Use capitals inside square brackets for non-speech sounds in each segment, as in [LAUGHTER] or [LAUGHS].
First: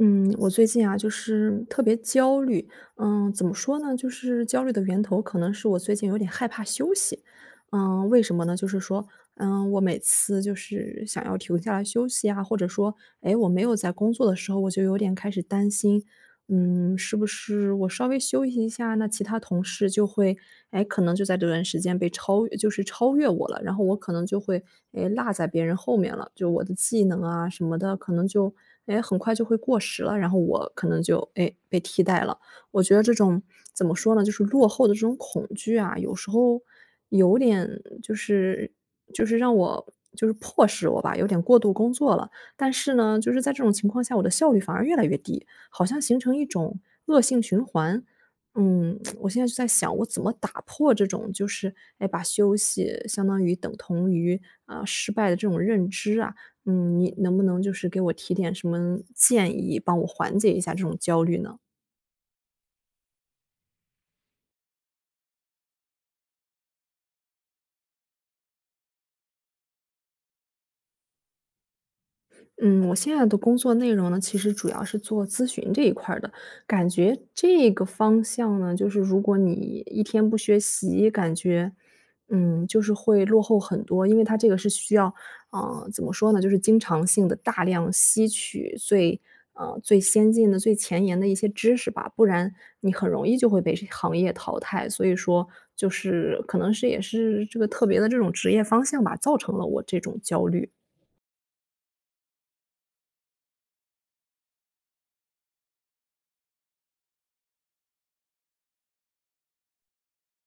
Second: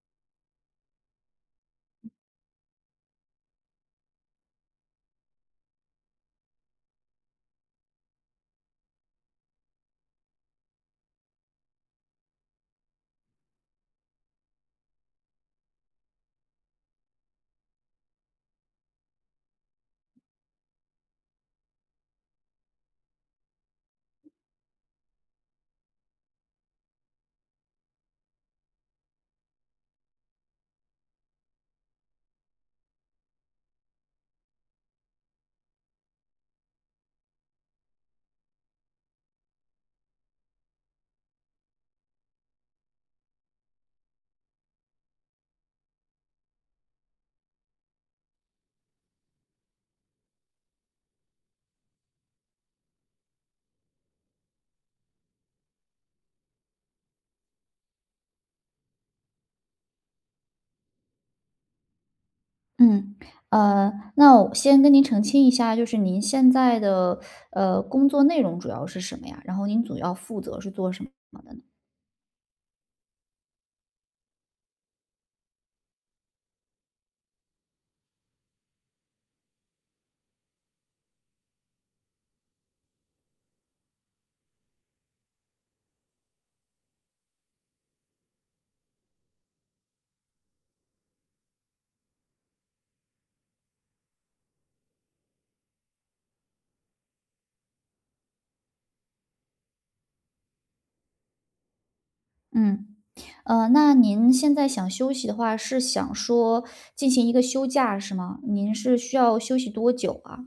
嗯，我最近啊，就是特别焦虑。怎么说呢？就是焦虑的源头可能是我最近有点害怕休息。为什么呢？就是说，我每次就是想要停下来休息啊，或者说，我没有在工作的时候，我就有点开始担心。是不是我稍微休息一下，那其他同事就会，可能就在这段时间被超越，就是超越我了，然后我可能就会，落在别人后面了，就我的技能啊什么的，可能就，很快就会过时了，然后我可能就，被替代了。我觉得这种怎么说呢，就是落后的这种恐惧啊，有时候有点就是让我，就是迫使我吧，有点过度工作了。但是呢，就是在这种情况下，我的效率反而越来越低。好像形成一种恶性循环。[TSK] 我现在就在想，我怎么打破这种就是，把休息相当于等同于啊、失败的这种认知啊？你能不能就是给我提点什么建议，帮我缓解一下这种焦虑呢？嗯，呃，那我先跟您澄清一下，就是您现在的呃工作内容主要是什么呀？然后您主要负责是做什么的呢？嗯，我现在的工作内容呢，其实主要是做咨询这一块儿的，感觉这个方向呢，就是如果你一天不学习，感觉，就是会落后很多，因为它这个是需要，怎么说呢，就是经常性的大量吸取最，最先进的、最前沿的一些知识吧，不然你很容易就会被行业淘汰。所以说，就是可能是也是这个特别的这种职业方向吧，造成了我这种焦虑。嗯，那您现在想休息的话，是想说进行一个休假是吗？您是需要休息多久啊？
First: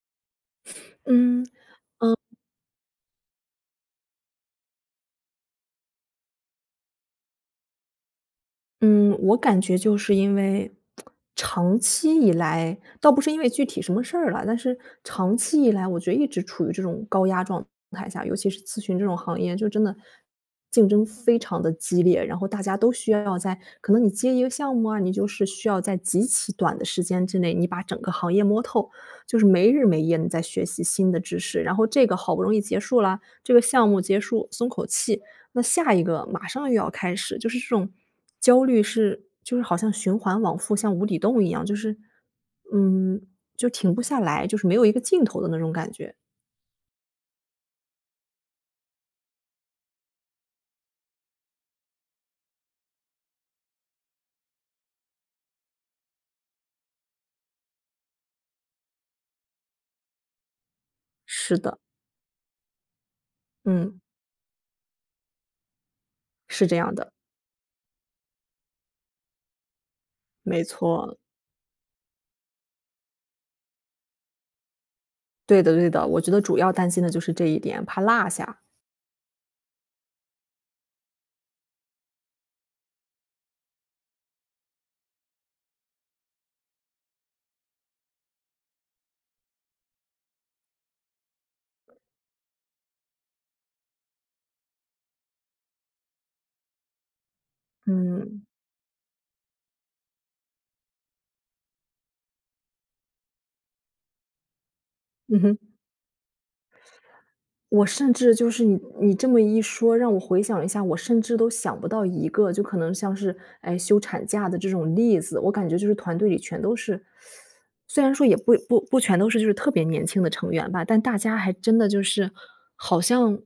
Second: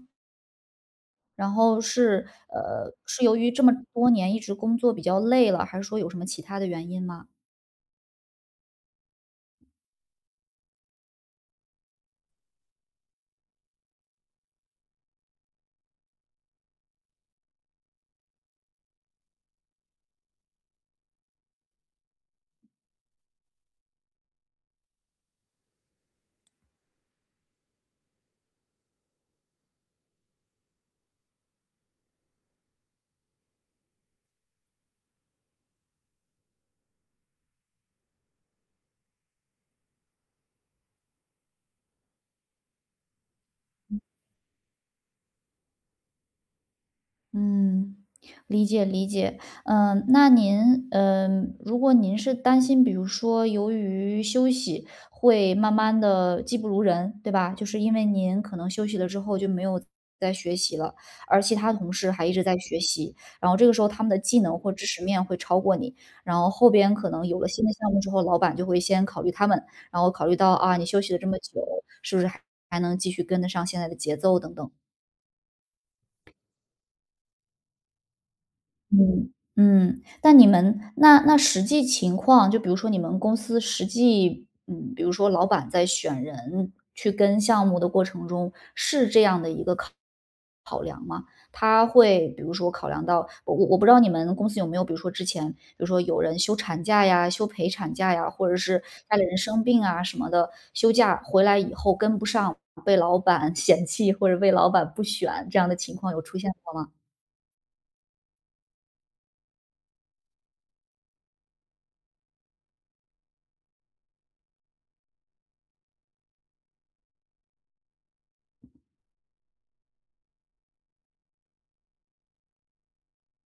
嗯，然后是是由于这么多年一直工作比较累了，还是说有什么其他的原因吗？嗯，我感觉就是因为长期以来，倒不是因为具体什么事儿了，但是长期以来，我觉得一直处于这种高压状态下，尤其是咨询这种行业，就真的竞争非常的激烈，然后大家都需要在可能你接一个项目啊，你就是需要在极其短的时间之内，你把整个行业摸透，就是没日没夜你在学习新的知识，然后这个好不容易结束了，这个项目结束，松口气，那下一个马上又要开始，就是这种焦虑是就是好像循环往复，像无底洞一样，就是嗯，就停不下来，就是没有一个尽头的那种感觉。嗯，理解理解。嗯，那您，嗯，如果您是担心，比如说由于休息会慢慢的技不如人，对吧？就是因为您可能休息了之后就没有在学习了，而其是他的。同事还一直在学习，然后这个时候嗯。他们的技能或知识面会超过你，然后是后这样边可的。能有了新的项目之后，老板就会先考虑他们，然后考虑到没啊，你休息错。了这么久，是不是还还能继续跟得上现在的节奏等等。对的对的，我觉得主要担心的就是这一点，怕落下。嗯，嗯，但你们那实际情况，就比如说你们公司实际，嗯，比如说老板在选人去跟项目的过程中，是这样的一个考量吗？他会比如说考量到，我不知道你们公司有没有，比如说之前，比如说有人休产假呀、休陪产假呀，嗯。或者是家里人生病啊什么的，休假回来以后跟不上，被老板 [LAUGHS] 嫌弃或者被老板不嗯选这哼。样的情况有出现过吗？我甚至就是你这么一说，让我回想了一下，我甚至都想不到一个，就可能像是，休产假的这种例子，我感觉就是团队里全都是，虽然说也不全都是就是特别年轻的成员吧，但大家还真的就是好像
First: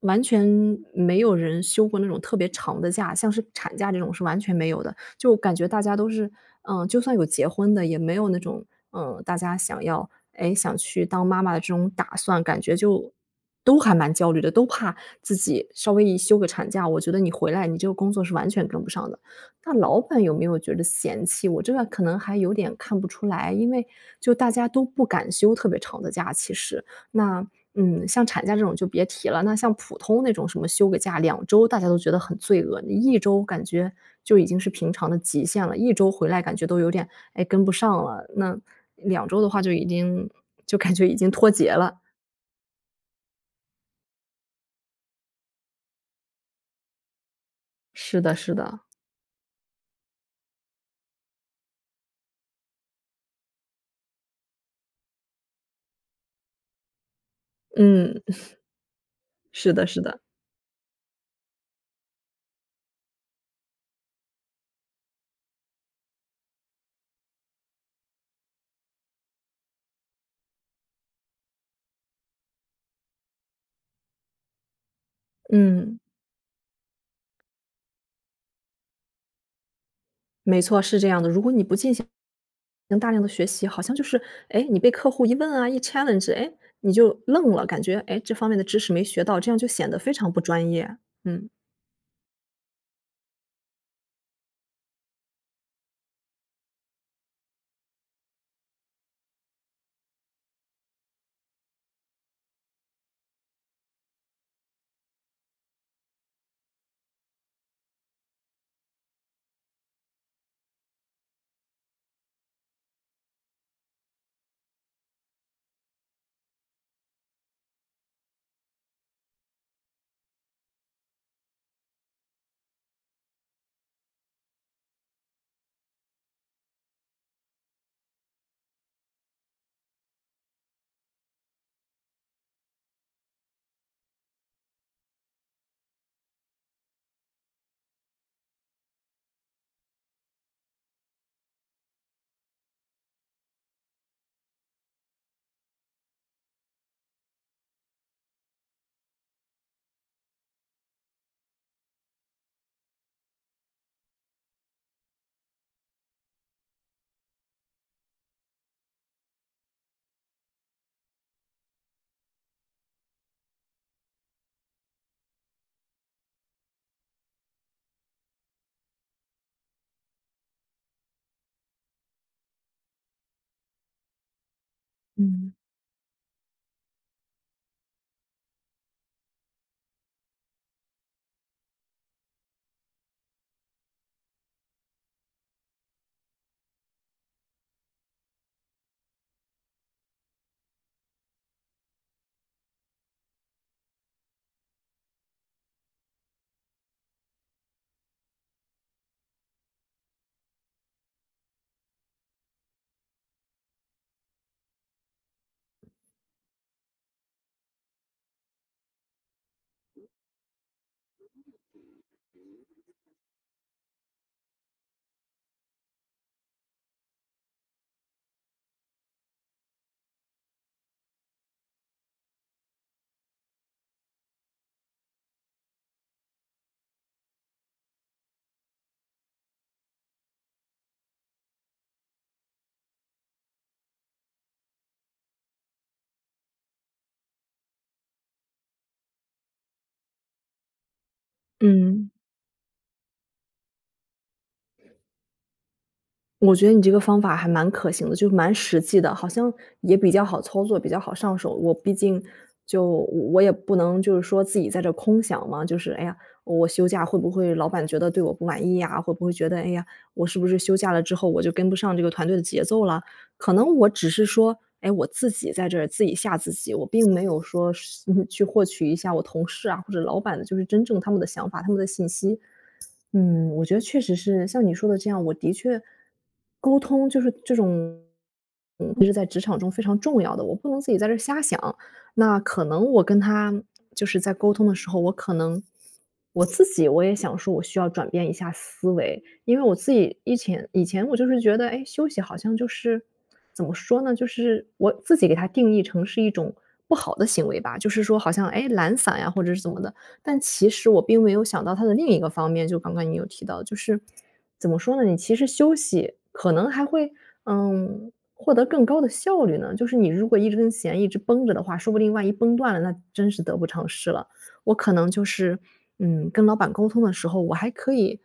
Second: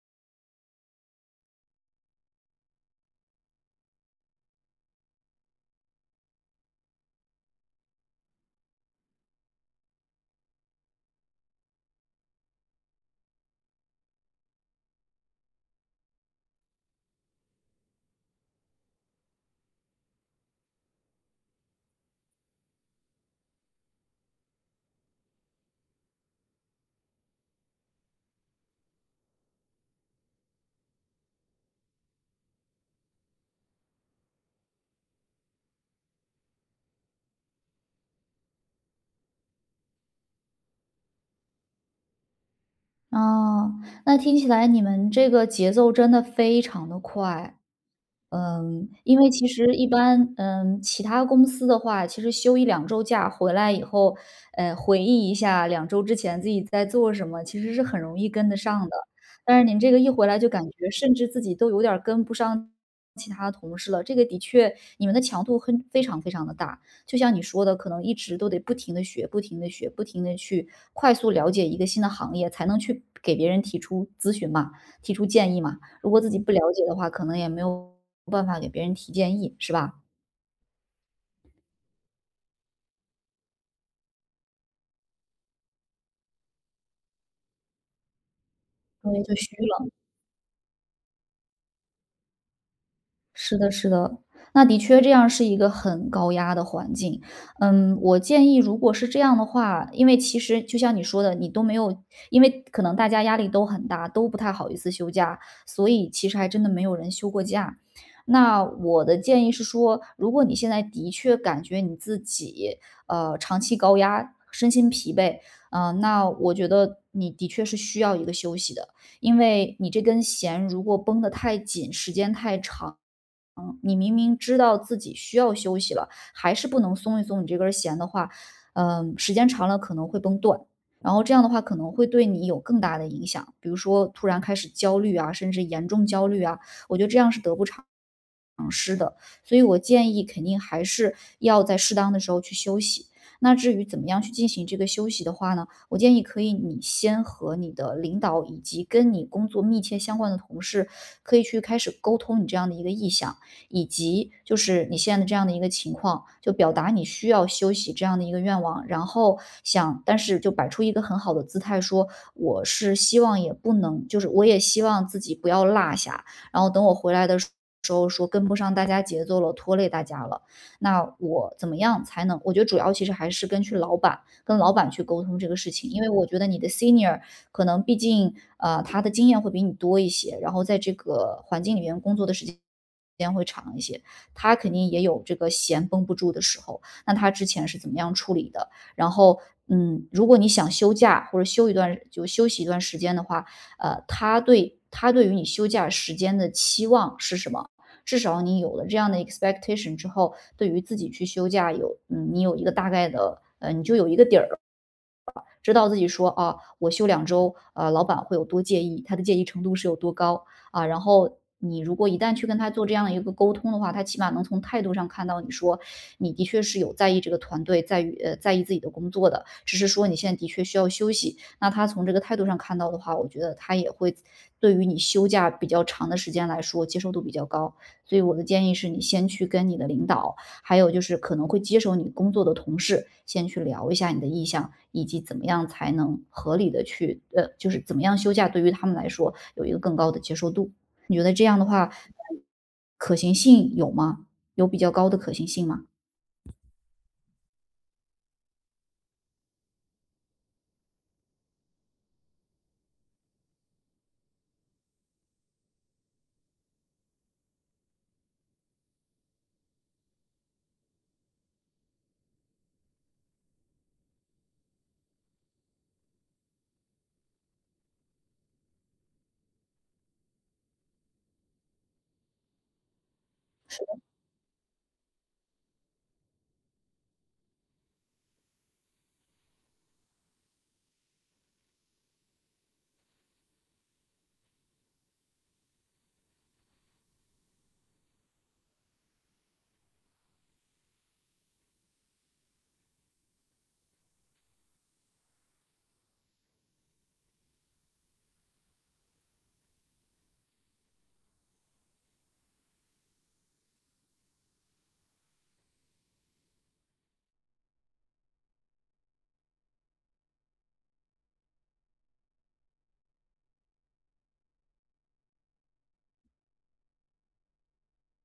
完全没有人休过那种特别长的假，像是产假这种是完全没有的。就感觉大家都是，就算有结婚的，也没有那种，大家想要，想去当妈妈的这种打算，感觉就都还蛮焦虑的，都怕自己稍微一休个产假，我觉得你回来，你这个工作是完全跟不上的。那老板有没有觉得嫌弃我？这个可能还有点看不出来，因为就大家都不敢休特别长的假，其实。那，像产假这种就别提了，那像普通那种什么休个假两周，大家都觉得很罪恶。你一周感觉就已经是平常的极限了，一周回来感觉都有点，跟不上了。那两周的话就已经就感觉已经脱节了。哦，那听起来你们这个节奏真的非常的快，是的是的。嗯，因为其实一般，嗯，其他公司的话，其实休一两周假回来以后，回忆一下两周之前自己在做什么，其实是很容嗯。易跟得上的。但是是您的这个是一的。回来就感觉甚至自己都有点儿跟不上其他的同事了，这个的确你们的强度很非常非常的大。就像你说的，可能一直都得不停的学、不停的学、不停的去快速了解一个新的行业，才能去给别人提出咨询嘛，提出建议嘛。嗯。如果自己不了解的话，可能也没有办法给别人提建议，是吧？没错，是这样的。如果你不进行大量的学习，好像就是，你被客户一问啊，一 challenge，你就愣了，感觉，这方面的知识没因为学就到，这虚样就显了。得非常不专业。嗯。是的，是的，那的确这样是一个很高压的环境。嗯，我建议如果是这样的话，因为其实就像你说的，你都没有因为可能大家压力都很大，都不太好意思休假，所以其实还真的没有人休过假。那我的建议是说，如果你现在的确感觉你自己，长期高压，身心疲惫，那我觉得你的确是需要一个休息的。因为你这根弦如果绷得太紧，时间太长，嗯，你明明知道自己需要休息了，还是不能松一松你这根弦的话，嗯，时间长了可能会崩断，然后这样的话可能会对你有更大的影响，比如说突然开始焦虑啊，甚至严重焦虑啊，我觉得这样是得不偿失，所以我建议肯定还是要在适当的时候去休息。那至于怎么样去进行这个休息的话呢，我建议可以你先和你的领导以及跟你工作密切相关的同事，可以去开始沟通你这样的一个意向，以及就是你现在的这样的一个情况，就表达你需要休息这样的一个愿望，然后想，但是就摆出一个很好的姿态说，我是希望也不能，就是我也希望自己不要落下，然后等我回来的时候说跟不上大家节奏了，拖累大家了。那我怎么样才能，我觉得主要其实还是根据老板跟老板去沟通这嗯。个事情，因为我觉得你的 senior 可能毕竟，他的经验会比你多一些，然后在这个环境里面工作的时间会长一些，他肯定也有这个弦绷不住的时候，那他之前是怎么样处理的？然后，嗯，如果你想休假或者休一段就休息一段时间的话，他对他对于你休假时间的期望是什么？至少你有了这样的 expectation 之后，对于自己去休假有，嗯，你有一个大概的，你就有一个底儿，知道自己说啊，我休两周，老板会有多介意，他的介意程度是有多高啊。然后你如果一旦去跟他做这样的一个沟通的话，他起码能从态度上看到你说你的确是有在意这个团队，在于在意自己的工作的，只是说你现在的确需要休息。那他从这个态度上看到的话，我觉得他也会对于你休假比较长的时间来说接受度比较高。所以我的建议是你先去跟你的领导。还有就是可能会接手你工作的同事，先去聊一下你的意向，以及怎么样才能合理的去，就是怎么样休假对于他们来说有一个更高的接受度。你觉得这样的话，嗯，嗯，可行性有吗？有比较高的可行性吗？我觉得你这个方法还蛮可行的，就蛮实际的，好像也比较好操作，比较好上手。我毕竟就我也不能就是说自己在这空想嘛，就是哎呀，我休假会不会老板觉得对我不满意呀？会不会觉得哎呀，我是不是休假了之后我就跟不上这个团队的节奏了？可能我只是说，我自己在这儿自己吓自己，我并没有说是 [LAUGHS] 去获取一下我同事啊或者老板的，就是真正他们的想法、他们的信息。我觉得确实是像你说的这样，我的确沟通就是这种，就是在职场中非常重要的，我不能自己在这儿瞎想。那可能我跟他就是在沟通的时候，我可能我自己我也想说，我需要转变一下思维，因为我自己以前我就是觉得，休息好像就是怎么说呢，就是我自己给它定义成是一种不好的行为吧，就是说好像懒散呀，或者是怎么的。但其实我并没有想到它的另一个方面，就刚刚你有提到，就是怎么说呢？你其实休息可能还会，获得更高的效率呢。就是你如果一根弦一直绷着的话，说不定万一绷断了，那真是得不偿失了。我可能就是，跟老板沟通的时候，我还可以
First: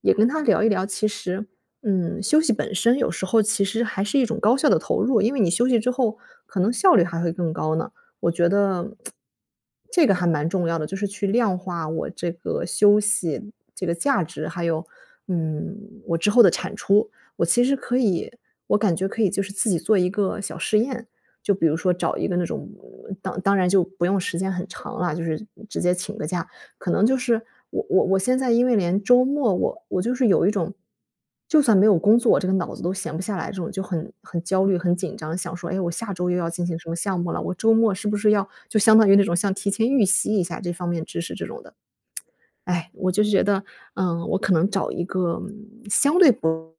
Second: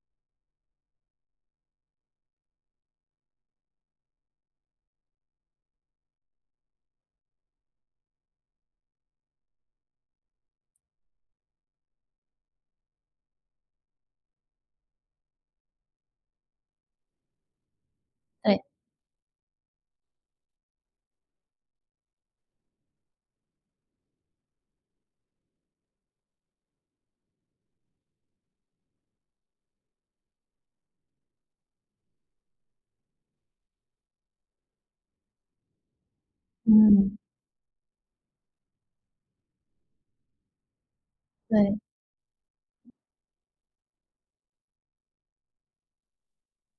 也跟他聊一聊，其实，休息本身有时候其实还是一种高效的投入，因为你休息之后，可能效率还会更高呢。我觉得这个还蛮重要的，就是去量化我这个休息这个价值，还有，嗯，我之后的产出。我其实可以对，我感觉可以就是自己做一个小试验，就比如说找一个那种当然就不用时间很长了，就是直接请个假，可能就是我现在因为连周末我就是有一种，就算没有工作，我这个脑子都闲不下来，这种就很焦虑、很紧张，想说，我下周又要进行什么嗯，项目了？我周末是不是要就相当于那种像提前预习一下这方面知识这种的，对哎，我就是觉得，我可能找一个相对不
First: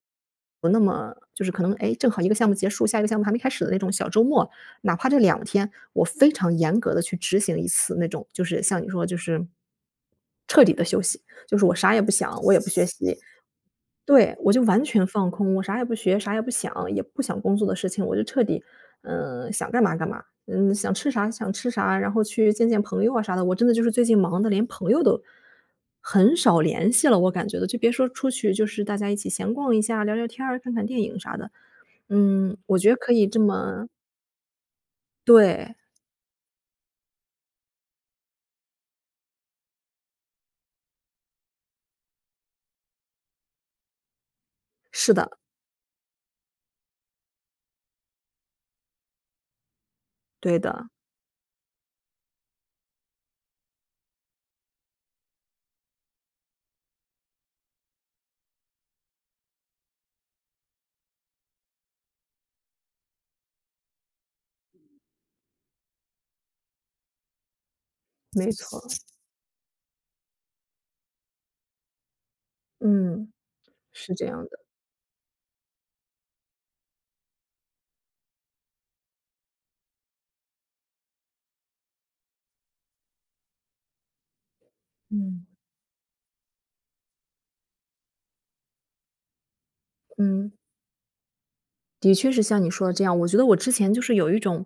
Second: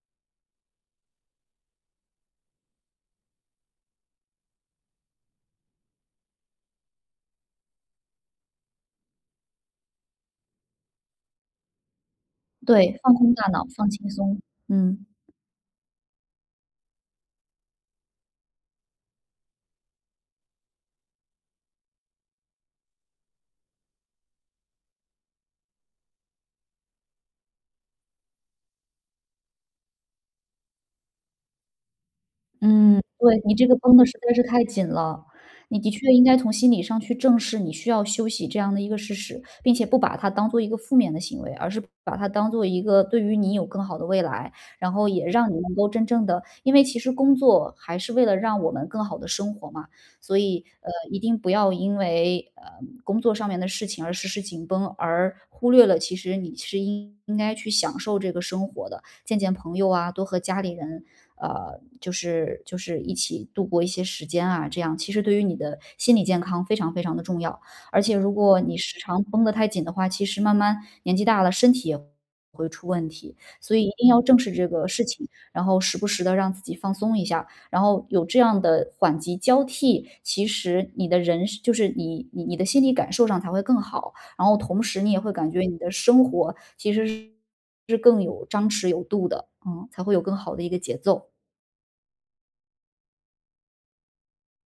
不那么就是可能，正好一个项目结束，下一个项目还没开始的那种小周末，哪怕这两天，我非常严格的去执行一次那种，就是像你说就是彻底的休息，就是我啥也不想，我也不学对，放习。空大脑，放轻对，松，我就完嗯。全放空，我啥也不学，啥也不想，也不想工作的事情，我就彻底想干嘛干嘛，想吃啥想吃啥，然后去见见朋友啊啥的。我真的就是最近忙的，连朋友都很少联系了，我感觉的，就别说出去，就是大家一起闲逛一下、聊聊天儿、看看电影啥的。我觉得嗯，可以这对，你这个么。绷得实在是太紧了，对。你的确应该从心理上去正视你需要休息这样的一个事实，并且不把它当做一个负面的行为，而是把它当做一个对于你有更好的未来，然后是也的。让你能够真正的，因为其实工作还是为了让我们更好的生活嘛，所对以，的。一定不要因为，工作上面的事情而时时紧绷，而忽略了其实你是应该去享受这个生活的。见见朋友啊，多和家里人，就是一起度过一些时间啊，这样其实对于你的心理健康非常非常的重要。而且如没果你错。时常绷得太紧的话，其实慢慢年纪大了，身体也会出问嗯。题，所以一定是要这正样视的。这个事情，然后时不时的让自己放松一下，然后有这样的缓急交替，其实你的人就是你的心理感受上才会更好。然后同时你也会嗯。感觉你的生活其实是更有张弛有度的，嗯，才会有更嗯。好的一个节奏。的确是像你说的这样，我觉得我之前就是有一种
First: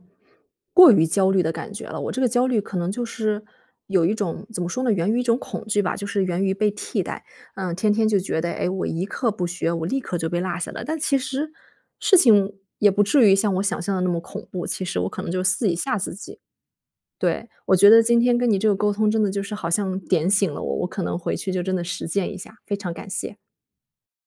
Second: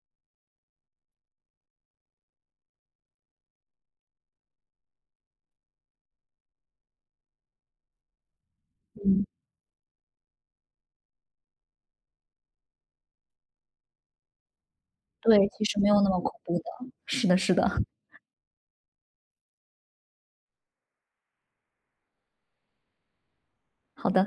过于焦虑的感觉了。我这个焦虑可能就是有一种怎么说呢，源于一种恐惧吧，就是源于被替代。天天就觉得，我一刻不学，我立刻就被落下了。但其实事情也不至于像我想象的那么恐怖，其实我可能对，就其试一实没下有那自么恐己。怖的，是的对，是的，我觉得今天跟你这个沟通，真的就是好像点醒了我，我可能回去就真的实践一下，非常感谢。好的。